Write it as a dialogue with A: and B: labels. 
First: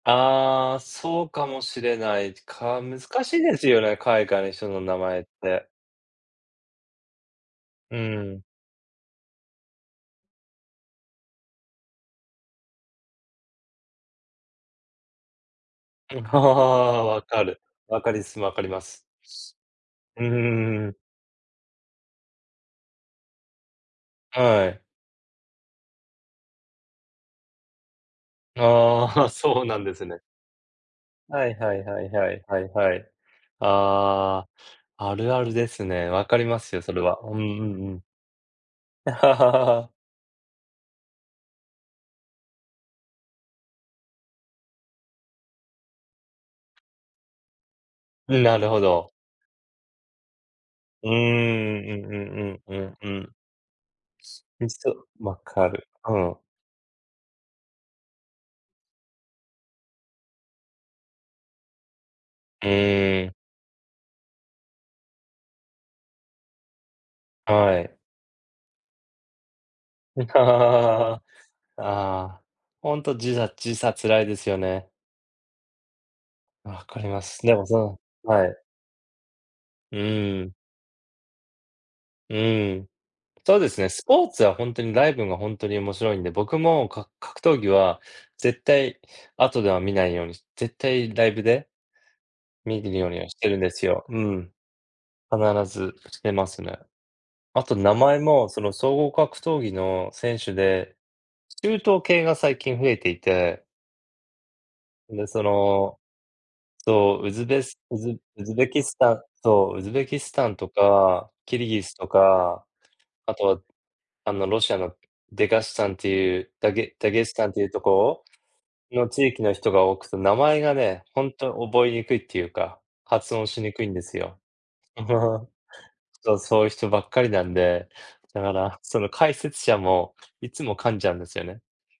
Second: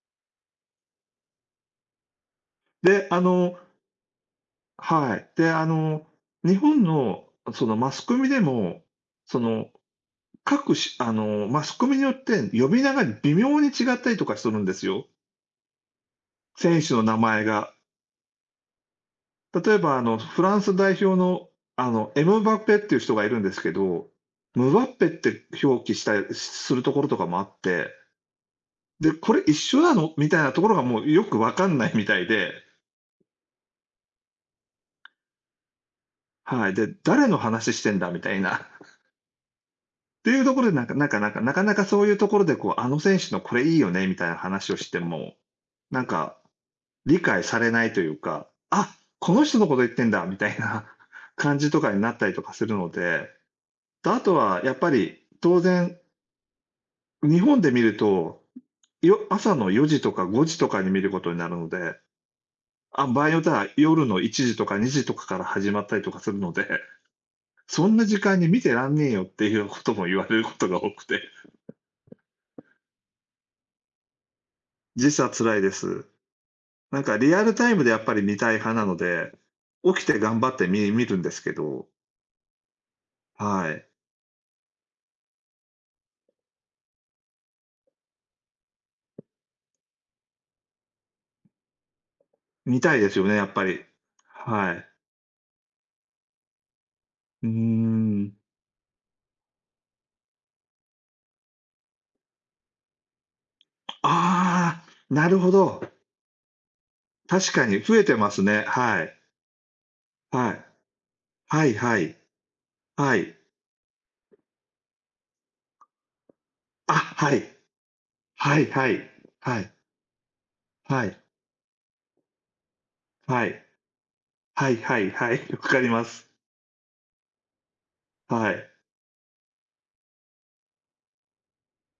A: ああ、そうかもしれない、か難
B: で、あ
A: しい
B: の
A: ですよね、海外の人の名
B: は
A: 前っ
B: い。であ
A: て。
B: の日本のそのマ
A: う
B: スコミで
A: ん。
B: も、その、各種あのマスコミによって呼び名が微妙に違ったりとかするんですよ。選手の名
A: 分
B: 前
A: かる。
B: が。
A: 分かりす、分かります。
B: 例えばあの、
A: う
B: フランス
A: ー
B: 代
A: ん。
B: 表のあのエムバペっていう人がいるんですけど、
A: は
B: ムバ
A: い。
B: ッペって表記したりするところとかもあって。で、
A: ああ、
B: これ一
A: そうな
B: 緒
A: んで
B: な
A: す
B: の
A: ね。
B: みたいなところがもうよく
A: は
B: 分
A: い
B: か
A: は
B: ん
A: い
B: ない
A: は
B: み
A: い
B: たい
A: はい
B: で。
A: はいはい。ああ、あるあるですね。分かりま
B: はい。
A: すよ、そ
B: で、
A: れは。
B: 誰
A: う
B: の
A: んう
B: 話し
A: ん
B: て
A: う
B: ん
A: ん。
B: だみたいな。ていうところで、なんかなんかなんか、なかなかそういうところで、こう、あの選手のこれいいよねみたいな話をしても、なんか、理解されないという
A: ん、
B: か、
A: なるほ
B: あ、
A: ど。
B: この人のこと言ってんだみたいな
A: うーん、
B: 感じとか
A: う
B: に
A: ん
B: なっ
A: う
B: たりとか
A: ん
B: す
A: う
B: るの
A: んうんう
B: で。
A: ん。
B: 後は
A: み
B: やっぱ
A: そ、
B: り、
A: 分
B: 当
A: かる、
B: 然。
A: うん。
B: 日本で見ると、よ朝の4時とか5時とかに見ることになるので。あ、場
A: え
B: 合に
A: え。
B: よっては、夜の1時とか2時とかから始まったりとかするので、
A: は
B: そん
A: い。
B: な時間に見てらんねえよっていうことも言われること が多く
A: あ
B: て。
A: あ、本当時差時差辛いですよね。
B: 時差辛いです。
A: 分か
B: なん
A: り
B: か
A: ま
B: リ
A: す。
B: ア
A: で
B: ル
A: も
B: タイ
A: そ
B: ムでや
A: の、
B: っぱり見
A: は
B: たい
A: い。
B: 派なので、起
A: う
B: きて頑張
A: ん。
B: ってみ見るんですけど。
A: うん、そうで
B: は
A: すね、
B: い。
A: スポーツは本当にライブが本当に面白いんで、僕もか格闘技は絶対後では見ないように、絶対ライブで
B: 見
A: 見
B: た
A: る
B: い
A: よ
B: で
A: う
B: す
A: に
B: よ
A: はし
B: ね、や
A: て
B: っ
A: るん
B: ぱ
A: で
B: り。
A: すよ、うん。
B: はい。
A: 必ずしてますね。
B: うー
A: あと名前
B: ん。
A: もその、総合格闘技の選手で。中東系が最近増えていて。
B: ああ、な
A: で、
B: る
A: そ
B: ほど。
A: の。そう、ウズ
B: 確
A: ベ
B: か
A: ス
B: に増
A: ウ
B: え
A: ズ
B: てます
A: ウズ
B: ね、
A: ベキス
B: は
A: タ
B: い。
A: ンそう、ウズベキスタ
B: は
A: ン
B: い。
A: とか、キ
B: は
A: ル
B: い
A: ギス
B: は
A: と
B: い。
A: か、
B: はい。
A: あとは、あのロシアのデガスタンっていうダ
B: あ、
A: ゲダゲス
B: はい。
A: タンっていうとこ
B: はいはい、
A: ろの地域の
B: はい。
A: 人が多くて、名前がね、
B: はい。
A: 本当覚えにくいっていうか、発
B: は
A: 音し
B: い。
A: にくいんですよ。
B: はいはいはい、うります。
A: そう、そういう人ばっかりなんで、だ
B: は
A: か
B: い。
A: らその解説者もいつも噛んじゃうんですよね。